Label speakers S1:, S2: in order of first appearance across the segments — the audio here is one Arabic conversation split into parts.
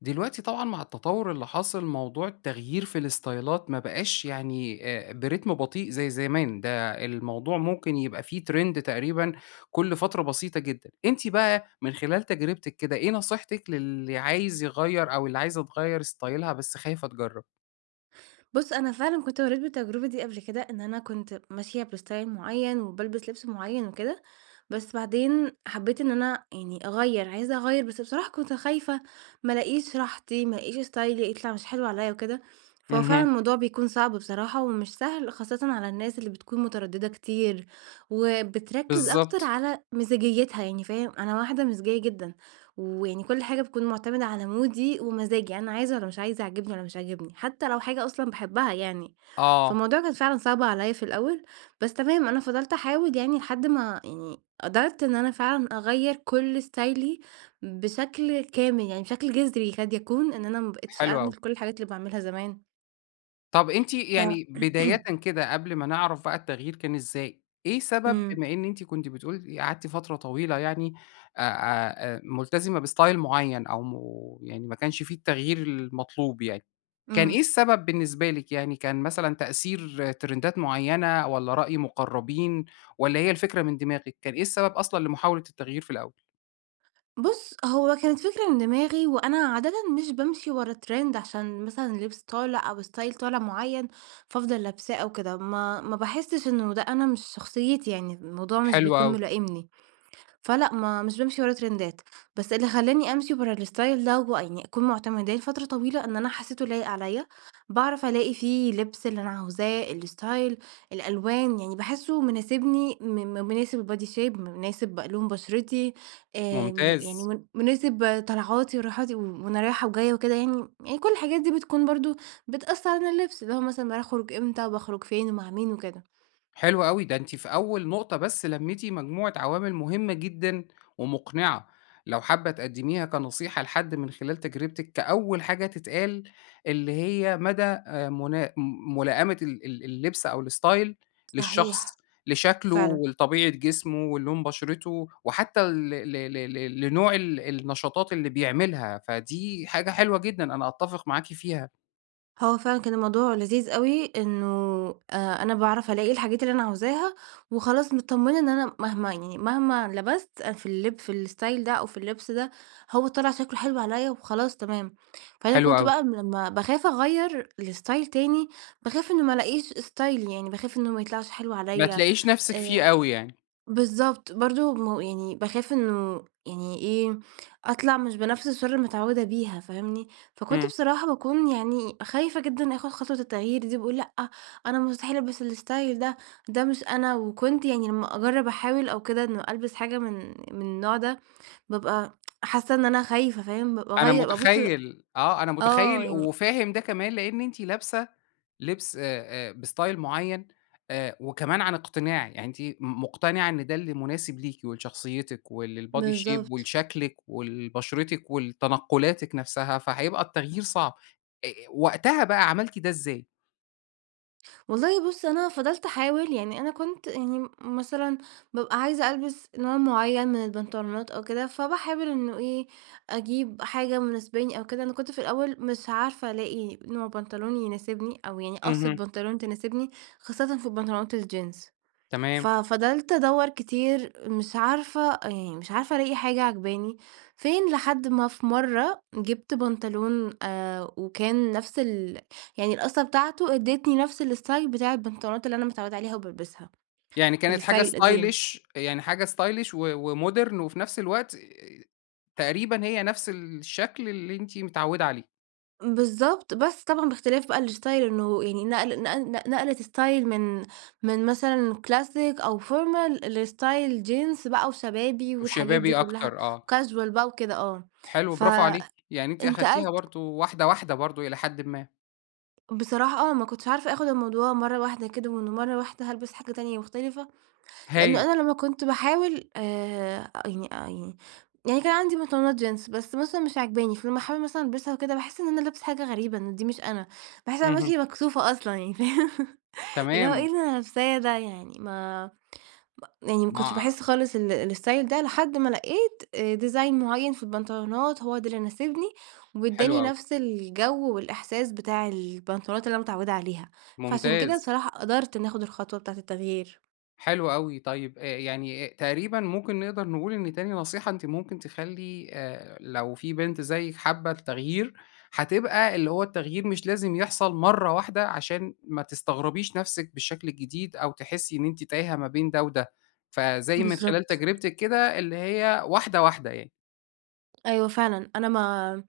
S1: دلوقتي طبعًا مع التطور اللي حاصل، موضوع التغيير في الاستايلات ما بقاش يعني آآ، برتم بطيء زي زمان، ده الموضوع ممكن يبقى فيه trend تقريبًا كل فترة بسيطة جدًا. أنتِ بقى من خلال تجربتِك كده، إيه نصيحتِك للي عايز يغيّر، أو اللي عايزة تغيّر استايلها بس خايفة تجرب؟
S2: بُصّ، أنا فعلًا كنت مريت بالتجربة دي قبل كده، إن أنا كنت ماشية باستايل معيّن، وبالبس لبس معيّن وكده. بس بعدين حبيت إن أنا، يعني، أغيّر، عايزة أغيّر، بس بصراحة كنت خايفة ما ألاقيش راحتي، ما ألاقيش استايلي يطلع مش حلو عليَّ وكده. فهو فعلًا
S1: اهم.
S2: الموضوع بيكون صعب بصراحة، ومش سهل، خاصةً على الناس اللي بتكون مترددة كتير، وبتركز أكتر
S1: بالضبط.
S2: على مزاجيتها، يعني فاهم؟ أنا واحدة مزاجية جدًا، ويعني كل حاجة بتكون معتمدة على مودي ومزاجي، يعني أنا عايزة والّا مش عايزة، عاجبني والّا مش عاجبني، حتى لو حاجة أصلًا باحبها، يعني.
S1: آه.
S2: فالموضوع كان فعلًا صعب عليَّ في الأول، بس تمام، أنا فضلت أحاول يعني، لحد ما يعني قدرت إن أنا فعلًا أغيّر كل استايلي بشكل كامل، يعني بشكل جذري، يكاد يكون إن أنا ما بقيتش
S1: حلو
S2: أعمل
S1: أوي.
S2: كل الحاجات اللي باعملها زمان.
S1: طب أنتِ
S2: ف
S1: يعني بدايةً كده، قبل ما نعرف بقى التغيير كان إزاي. إيه سبب،
S2: امم.
S1: بما إن أنتِ كنتِ بتقولي قعدتِ فترة طويلة يعني أ أ أ ملتزمة باستايل معين أو م يعني ما كانش في التغيير المطلوب يعني، كان إيه
S2: امم.
S1: السبب بالنسبة لِك يعني، كان مثلًا تأثير ترندات معينة والّا رأي مقربين والّا هي الفكرة من دماغِك؟ كان إيه السبب أصلًا لمحاولة التغيير في الأول؟
S2: بُص، هو كانت فكرة من دماغي وأنا عادةً مش بامشي ورا ترند عشان مثلًا لبس طالع أو ستايل طالع معين، فافضل لابساه أو كده، ما ما باحسش إنه ده أنا، مش شخصيتي يعني، الموضوع مش
S1: حلو
S2: بيكون
S1: أوي.
S2: ملائمني. فلأ ما مش بامشي ورا ترندات بس اللي خلاني أمشي ورا الاستايل ده ويعني أكون معتمداه فترة طويلة؛ إن أنا حسيته لايق عليَّ، باعرف ألاقي فيه لبس اللي أنا عاوزاه، الاستايل الألوان، يعني باحسه مناسبني م مناسب البادي شيب م مناسب لون بشرتي، آآ م
S1: ممتاز.
S2: يعني من مناسب طلعاتي وراحاتي، و وأنا رايحة وجاية وكده يعني، يعني كل الحاجات دي بتكون برضه بتأثَّر على اللبس، اللي هو مثلًا باخرج إمتى وباخرج فين ومع مين وكده.
S1: حلو أوي، ده أنتِ في أول نقطة بس لميتِ مجموعة عوامل مهمة جدًا ومقنعة، لو حابة تقدميها كنصيحة لحد من خلال تجربتك كأول حاجة تتقال، اللي هي مدى آآ منا م ملائمة ال ال اللبس أو الاستايل
S2: صحيح.
S1: للشخص، لشكله
S2: فعلًا.
S1: ولطبيعة جسمه ولون بشرته وحتى ل ل ل ل لنوع ال النشاطات اللي بيعملها، فدي حاجة حلوة جدًا، أنا أتفق معاكِ فيها.
S2: هو فعلًا كان الموضوع لذيذ أوي، إنه آآ أنا باعرف ألاقي الحاجات اللي أنا عاوزاها، وخلاص متطمنة إن أنا مهما يعني مهما لبست في اللب في الإستايل ده أو في اللبس ده، هو طلع شكله حلو عليَّ وخلاص تمام. فأنا
S1: حلو
S2: كنت
S1: أوي.
S2: بقى لمّا باخاف أغيّر لإستايل تاني، باخاف إنه ما ألاقيش إستايلي يعني باخاف إنه ما يطلعش حلو
S1: ما
S2: عليَّ،
S1: تلاقيش نفسِك فيه
S2: آآ،
S1: أوي يعني.
S2: بالضبط، برضه م يعني باخاف إنه يعني إيه، أطلع مش بنفس الشرارة اللي متعودة بيها فاهمني؟ فكنت
S1: امم.
S2: بصراحة باكون يعني خايفة جدًا آخد خطوة التغيير دي، باقول لأ، أنا مستحيل ألبس الاستايل ده، ده مش أنا، وكنت يعني لمّا أجرب أحاول أو كده، إن ألبس حاجة من من النوع ده، بابقى حاسة إن أنا خايفة فاهم؟ ب
S1: أنا
S2: باغيّر بابص
S1: متخيل، آه، أنا
S2: آه
S1: متخيل
S2: يعني
S1: وفاهم ده كمان لأن أنتِ لابسة لبس آآ آآ بإستايل معين، آآ وكمان عن اقتناع، يعني أنتِ م مقتنعة إن ده اللي مناسب ليكِ، ولشخصيتِك، ولل body shape
S2: بالضبط.
S1: ولشكلِك، ولبشرتِك، ولتنقلاتِك نفسها، فهيبقى التغيير صعب. أ أ وقتها بقى، عملتِ ده إزاي؟
S2: والله بُصّ، أنا فضلت أحاول، يعني أنا كنت يعني م مثلًا، بابقى عايزة ألبس نوع معين من البنطلونات أو كده، فباحاول إنه إيه أجيب حاجة مناسباني أو كده. أنا كنت في الأول مش عارفة ألاقي نوع بنطلون يناسبني، أو يعني قَصّة
S1: اهم.
S2: بنطلون تناسبني، خاصةً في البنطلونات الجينز،
S1: تمام.
S2: ففضلت أدوّر كتير، مش عارفة، يعني مش عارفة ألاقي حاجة عاجباني، فين لحد ما في مرة جِبت بنطلون، آآ، وكان نفس ال يعني القَصّة بتاعته ادّيتني نفس الاستايل بتاع البنطلونات اللي أنا متعودة عليها وبالبسها،
S1: يعني كانت حاجة
S2: الاستايل القديم.
S1: ستايلش، يعني حاجة ستايلش و ومودرن، وفي نفس الوقت تقريبًا هي نفس الشكل اللي أنتِ متعودة عليه.
S2: بالضبط، بس طبعًا باختلاف بقى الاستايل، إنه يعني نقل نق ن نقلت استايل من من مثلًا كلاسيك أو formal لاستايل جينز بقى وشبابي، والحاجات دي
S1: وشبابي
S2: كلها
S1: أكتر، آه.
S2: وكاجوال بقى وكده، آه،
S1: حلو برافو عليكِ، يعني أنتِ أخدتيها
S2: فانتقلت
S1: برضو واحدة واحدة برضو إلى حدٍ ما.
S2: بصراحة، آه، ما كنتش عارفة أخد الموضوع مرة واحدة كده، ومن مرة واحدة هالبس حاجة تانية مختلفة، لأنه
S1: هايل.
S2: أنا لما كنت باحاول، آآ، يعني يعني يعني كان عندي بنطلونات جينز، بس مثلًا مش عاجباني، فلما أحاول مثلًا ألبسها وكده، باحس إن أنا لابسة حاجة غريبة، إن دي مش أنا، باحس إن أنا
S1: اهم.
S2: ماشية مكسوفة أصلًا، يعني فاهم؟ اللي هو إيه
S1: تمام.
S2: اللي أنا لابساه ده! يعني ما م يعني ما كنتش
S1: [unintelligible]
S2: باحس خالص ال الاستايل ده، لحد ما لقيت آآ ديزاين معين في البنطلونات، هو ده اللي ناسبني
S1: حلو
S2: واداني
S1: أوي.
S2: نفس الجو والإحساس بتاع البنطلونات اللي أنا متعودة عليها، فعشان كده
S1: ممتاز.
S2: بصراحة قدرت إني أخد الخطوة بتاعة التغيير.
S1: حلو أوي، طيب آآ يعني تقريبًا ممكن نقدر نقول إن تاني نصيحة أنتِ مُمكن تخلّي آآ لو في بنت زيِك حابة التغيير، هتبقى اللي هو التغيير مش لازم يحصل مرّة واحدة، عشان ما تستغربيش نفسِك بالشكل الجديد، أو تحسي إن أنتِ تايهة ما بين ده وده. فَزي من خلال
S2: بالضبط.
S1: تجربتِك كده، اللي هي واحدة واحدة يعني.
S2: أيوه فعلًا، أنا ما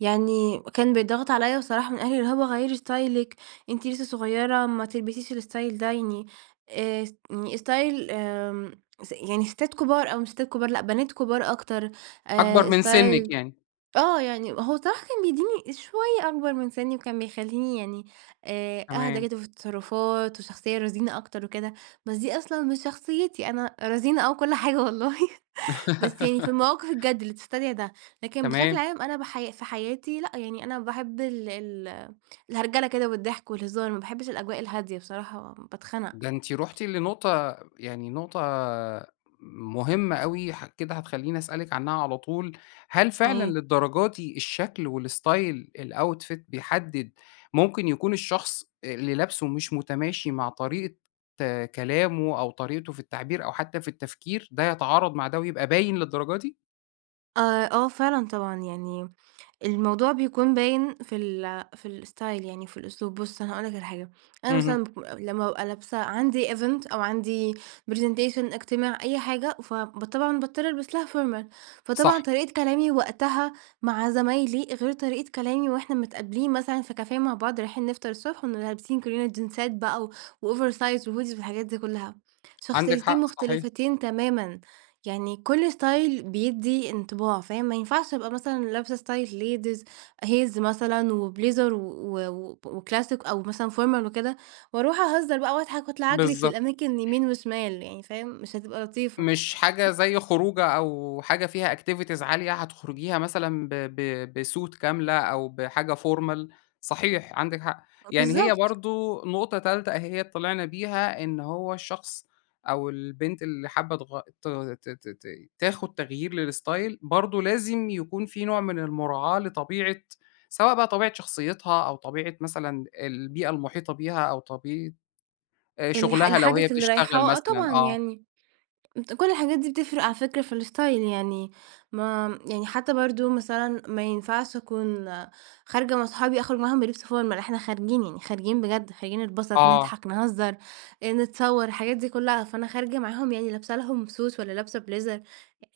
S2: يعني كان بيتضغط عليَّ بصراحة من أهلي، اللي هو "غَيّري ستايلِك أنتِ لسه صُغيرة، ما تلبسيش الستايل ده." يعني آآ اس يعني ستايل آمم، س يعني ستات كبار، أو مش ستات كبار، لأ، بنات كبار أكتر. آآ
S1: أكبرمن سنِّك
S2: ستايل
S1: يعني.
S2: آه، يعني هو الصراحة كان بيدّيني شوية أكبر من سنّي، وكان بيخلّيني يعني آآ أهدى
S1: تمام.
S2: كده في التصرفات، وشخصية رزينة أكتر وكده، بس دي أصلًا مش شخصيتي. أنا رزينة آه وكل حاجة والله، بس يعني في المواقف الجد، اللي تستدعي ده. لكن بشكل
S1: تمام.
S2: عام، أنا بَحَيا في حياتي لأ، يعني أنا باحب ال ال الهرجلة كده والضحك، والهزار. ما باحبِش الأجواء الهادية، بصراحة باتخنق.
S1: ده أنتِ رُحتِ لنقطة، يعني نقطة مُهمة أوي. ح كده هتخلّيني أسألِك عنها على طول. هل فعلًا
S2: إيه؟
S1: للدرجة دي الشكل والستايل الoutfit بيحدد، مُمكن يكون الشخص اللي لابسُه مش متماشي مع طريقة كلامه، أو طريقته في التعبير، أو حتى في التفكير، ده يتعارض مع ده ويبقى باين للدرجة دي؟
S2: آآ، آه فعلًا طبعًا يعني، الموضوع بيكون باين في ال في الاستايل يعني وفي الأسلوب. بُصّ، أنا هاقول لك على حاجة، أنا
S1: اهم.
S2: مثلًا باك لمّا بابقى لابسة عندي event أو عندي presentation، اجتماع، أي حاجة، ف ب طبعًا باضطر ألبس لها formal، فطبعًا
S1: صح.
S2: طريقة كلامي وقتها مع زمايلي غير طريقة كلامي وإحنا متقابلين مثلًا في كافيه مع بعض، رايحين نفطر الصبح، ونبقى لابسين كلنا جينزات بقى و وOversize وHoodies والحاجات دي كلها.
S1: عندِك
S2: شخصيتين
S1: حق صحيح.
S2: مختلفتين تمامًا، يعني كل ستايل بيدِّي انطباع، فاهم؟ ما ينفعش أبقى مثلًا لابسة ستايل ladies heels مثلًا، وبليزر و و وب وكلاسيك، أو مثلًا formal وكده، وأروح أهزر بقى وأضحك، وأطلع أجري في
S1: بالضبط.
S2: الأماكن يمين وشمال، يعني فاهم؟ مش هتبقى لطيفة.
S1: مش حاجة زي خروجة، أو حاجة فيها activities عالية، هتخرجيها مثلًا ب ب بsuit كاملة، أو بحاجة formal صحيح عندِك حق.
S2: آه،
S1: يعني هي
S2: بالضبط.
S1: برضو نقطة تالتة أهيّة طلعنا بيها، إن هو الشخص أو البنت اللي حابة تغي ت ت ت تاخد تغيير للاستايل، برضو لازم يكون في نوع من المراعاة لطبيعة، سواء بقى طبيعة شخصيتها، أو طبيعة مثلًا البيئة المحيطة بيها، أو طبيعة، آآ،
S2: الح
S1: شغلها لو هي
S2: الحدث اللي
S1: بتشتغل
S2: رايحاه آه
S1: مثلًا،
S2: طبعًا
S1: آه.
S2: يعني. كل الحاجات دي بتفرق على فكرة في الاستايل. يعني ما يعني حتى برضو مثلًا ما ينفعش أكون خارجة مع صحابي أخرج معاهم بلبس formal، إحنا خارجين، يعني خارجين بجد، خارجين نتبسط،
S1: آه.
S2: نضحك، نهزر، آآ، نتصور، الحاجات دي كلها، فأنا خارجة معاهم يعني لابسة لهم Suit والّا لابسة بليزر،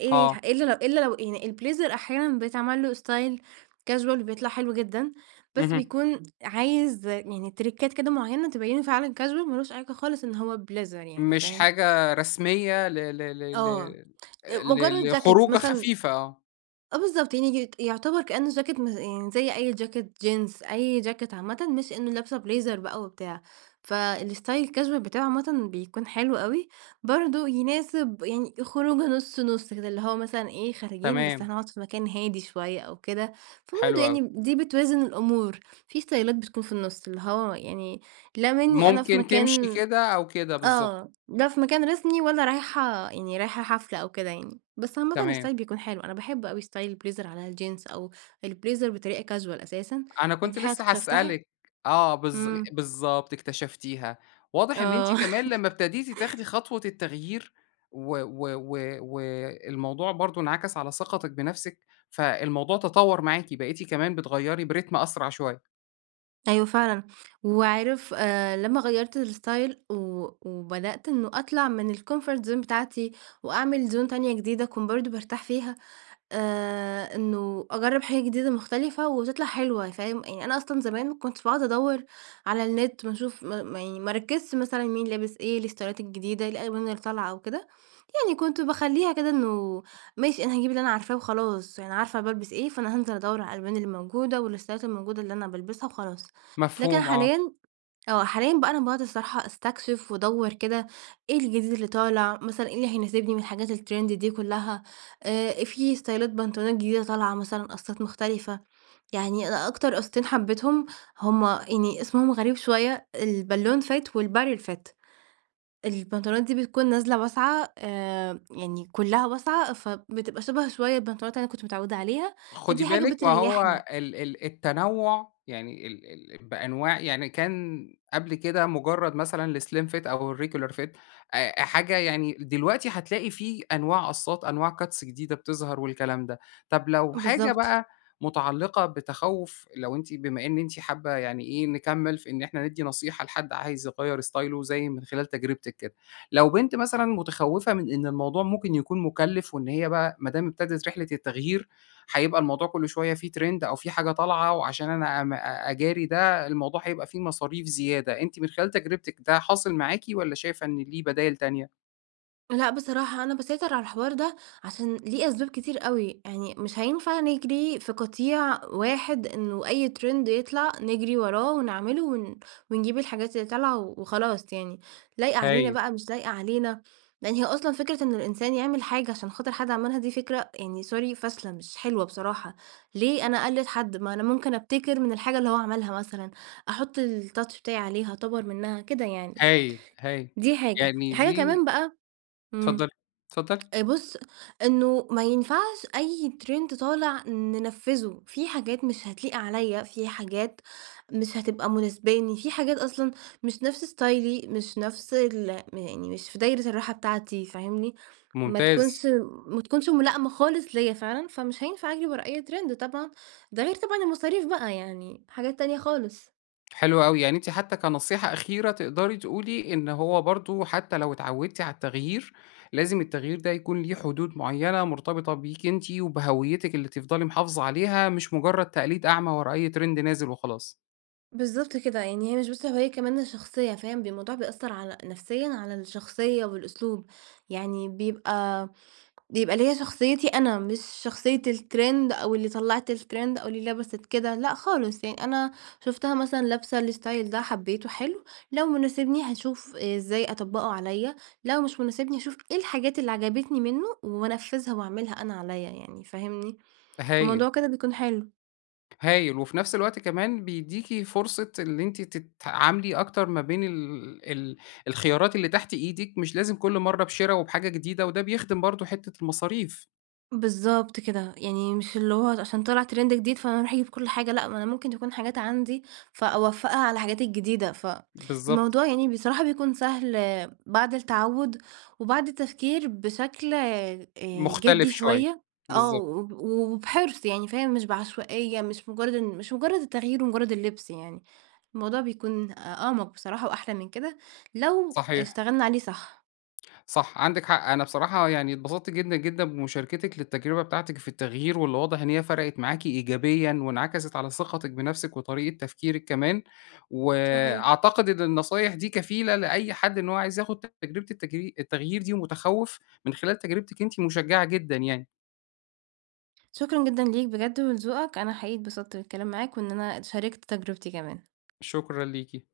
S2: آآ،
S1: آه.
S2: إلا لو إلا لو يعني البليزر أحيانًا بيتعمل له استايل casual وبيطلع حلو جدًا. بس
S1: اهم.
S2: بيكون عايز يعني تريكات كده معينة تبينه فعلًا casual ما لوش علاقة خالص إن هو بليزر يعني
S1: مش
S2: فاهم؟
S1: حاجة رسمية ل ل ل ل
S2: آه، آآ، مجرد
S1: ل
S2: جاكيت
S1: لخروجة
S2: مثلًا
S1: خفيفة، آه.
S2: آه بالضبط، يعني يت يعتبر كأنه جاكيت م يعني زي أي جاكيت جينز، أي جاكيت عامةً، مش إنه لابسة بليزر بقى وبتاع. فالاستايل الcasual بتاعه عامةً بيكون حلو أوي، برضو يناسب يعني خروجة نُص نُص كده، اللي هو مثلًا إيه، خارجين بس
S1: تمام.
S2: هنقعد في مكان هادي شوية أو كده، فبرضو
S1: حلو أوي.
S2: يعني دي بتوازن الأمور. في استايلات بتكون في النص، اللي هو يعني لا منِّي أنا في
S1: ممكن تمشي
S2: مكان
S1: كده، أو كده بالضبط.
S2: آه، لا في مكان رسمي، ولا رايحة يعني رايحة حفلة أو كده يعني. بس عامةً
S1: تمام.
S2: استايل بيكون حلو، أنا باحب أوي استايل البليزر على الجينز، أو البليزر بطريقة casual أساسًا،
S1: أنا كنت
S2: ودي حاجة
S1: لسه
S2: اكتشفتها
S1: هاسألك، آه بالظ
S2: امم.
S1: بالضبط اكتشفتيها، واضح إن أنتِ
S2: آه.
S1: كمان لمّا ابتديتِ تاخدي خطوة التغيير، و و و والموضوع برضو انعكس على ثقتِك بنفسِك، فالموضوع تطور معاكِ، بقيتِ كمان بتغيّري بريتم أسرع شوية.
S2: أيوه فعلًا. وعارف، آآ لما غيرت الستايل و وبدأت إنه أطلع من الكومفورت زون بتاعتي وأعمل زون تانية جديدة أكون برضه بارتاح فيها، آآ، إنه أجرب حاجة جديدة مختلفة وتطلع حلوة، فاهم؟ يعني أنا أصلًا زمان ما كنتش باقعد أدور على النت ما أشوف م م يعني ما أركزش مثلًا مين لابس إيه، إيه الستايلات الجديدة، إيه الألوان اللي طالعة أو كده، يعني كنت باخليها كده إنه ماشي أنا هاجيب اللي أنا عارفاه وخلاص، يعني عارفة أنا بالبس إيه، فأنا هانزل أدور على الألوان اللي موجودة و الستايلات الموجودة اللي أنا بالبسها وخلاص. لكن
S1: مفهوم آه.
S2: حاليًا، آه حاليًا بقى أنا باقعد الصراحة أستكشف وأدور كده، إيه الجديد اللي طالع، مثلًا إيه اللي هيناسبني من الحاجات الترند دي كلها، آآ فيه ستايلات بنطلونات جديدة طالعة مثلًا، قصات مختلفة، يعني أ أكتر قصتين حبيتهم، هُم يعني اسمهم غريب شوية، البالون فِت و الباريل فِت البنطلونات دي بتكون نازلة واسعة، آآ، يعني كلها واسعة، فبتبقى شبه شوية البنطلونات اللي أنا كنت متعودة عليها،
S1: خدي
S2: فدي حاجة
S1: بالِك ما هو
S2: بتريحني.
S1: ال ال التنوع، يعني ال ال بأنواع يعني كان قبل كده مجرد مثلًا الاسليم فِت أو الريجيولار فِت أ حاجة يعني دلوقتي هتلاقي فيه أنواع قصات، أنواع cuts جديدة بتظهر والكلام ده. طب لو حاجة
S2: بالضبط.
S1: بقى متعلقة بتخوف، لو أنتِ بما إن أنتِ حابة، يعني إيه، نكمل في إن إحنا ندي نصيحة لحد عايز يغير ستايله زي من خلال تجربتِك كده. لو بنت مثلًا متخوفة من إن الموضوع ممكن يكون مُكلف، وإن هي بقى ما دام ابتدت رحلة التغيير؛ هيبقى الموضوع كله شوية فيه ترند أو فيه حاجة طالعة وعشان أنا ام أجاري ده؛ الموضوع هيبقى فيه مصاريف زيادة، أنتِ من خلال تجربتِك ده حاصل معاكِ والّا شايفة إن ليه بدايل تانية؟
S2: لأ، بصراحة أنا باسيطر على الحوار ده عشان ليه أسباب كتير أوي، يعني مش هينفع نجري في قطيع واحد، إنه أي ترند يطلَع نجري وراه ونعمله ون ونجيب الحاجات اللي طالعة و وخلاص يعني، لايقة علينا
S1: هايل.
S2: بقى مش لايقة علينا، لأن هي أصلًا فكرة إن الإنسان يعمل حاجة عشان خاطر حد عملها دي فكرة يعني sorry فاشلة، مش حلوة بصراحة، ليه أنا أقلد حد؟ ما أنا ممكن أبتكر من الحاجة اللي هو عملها مثلًا، أحط الtouch بتاعي عليها، أطور منّها، كده يعني.
S1: هايل، هايل.
S2: دي حاجة،
S1: يعني
S2: حاجة
S1: دي
S2: كمان بقى إمم،
S1: اتفضلي، اتفضلي.
S2: آآ، بُصّ، إنه ما ينفعش أي ترند طالع ننفذه، في حاجات مش هتليق عليَّ، في حاجات مش هتبقى مناسباني، في حاجات أصلًا مش نفس ستايلي مش نفس ال يعني مش في دايرة الراحة بتاعتي، فاهمني؟ ما
S1: ممتاز.
S2: تكونش ما تكونش ملائمة خالص ليّا فعلًا، فمش هينفع أجري ورا أي ترند، طبعًا ده غير طبعًا المصاريف بقى، يعني حاجات تانية خالص.
S1: حلو أوي، يعني أنتِ حتى كنصيحة أخيرة تقدري تقولي إن هو برضو حتى لو اتعودتِ على التغيير لازم التغيير ده يكون ليه حدود معينة، مرتبطة بيكِ أنتِ وبهويتِك اللي تفضلي محافظة عليها، مش مجرد تقليد أعمى ورا أي ترند نازل وخلاص.
S2: بالضبط كده، يعني هي مش بس هويّة كمان ده شخصية، فاهم؟ ب الموضوع بيأثر على نفسيًا على الشخصية والأسلوب، يعني بيبقى، بيبقى ليَّ شخصيتي أنا، مش شخصية الترند أو اللي طلّعت الترند أو اللي لبست كده، لأ خالص، يعني أنا شفتها مثلًا لابسة الاستايل ده، حبيته، حلو، لو مناسبني هاشوف إزاي أطبّقه عليَّ، لو مش مناسبني أشوف إيه الحاجات اللي عجبتني منه وأنفذها وأعملها أنا عليَّ، يعني فاهمني؟
S1: هايل.
S2: فالموضوع كده بيكون حلو.
S1: هايل، وفي نفس الوقت كمان بيديكي فرصة إن أنتِ تتعاملي أكتر ما بين ال ال الخيارات اللي تحت إيدِك، مش لازم كل مرة بِشِرَا وبحاجة جديدة، وده بيخدم برضو حتة المصاريف.
S2: بالضبط كده، يعني مش اللي هو عشان طلع ترند جديد فأنا أروح أجيب كل حاجة، لأ، ما أنا ممكن تكون حاجات عندي فأوفّقها على الحاجات الجديدة،
S1: بالضبط.
S2: فالموضوع يعني بصراحة، بيكون سهل بعد التعوّد وبعد التفكير بشكل، آآ،
S1: مختلف
S2: جِدّي
S1: شوية،
S2: شوية، آه،
S1: بالضبط.
S2: و وبحِرص، يعني فاهم، مش بعشوائية، مش مجرد إن مش مجرد التغيير ومجرد اللبس يعني، الموضوع بيكون أ أعمق، بصراحة، وأحلى من كده لو
S1: صحيح.
S2: اشتغلنا عليه صح.
S1: صح، عندِك حق، أنا بصراحة، يعني، اتبسطت جدًا جدًا بمشاركتِك للتجربة بتاعتِك في التغيير، واللي واضح إن هي فرقت معاكِ إيجابيًا وانعكست على ثقتِك بنفسِك وطريقة تفكيرِك كمان،
S2: صحيح.
S1: وأعتقد إن النصايح دي كفيلة لأي حد إن هو عايز ياخد تجربة التجي التغيير دي ومتخوف، من خلال تجربتِك أنتِ، مشجِّعة جدًا، يعني.
S2: شكرًا جدًا ليك بجد ولذوقك، أنا حقيقي اتبسطت بالكلام معاك، وإن أنا اتشاركت تجربتي كمان.
S1: شكرًا ليكِ.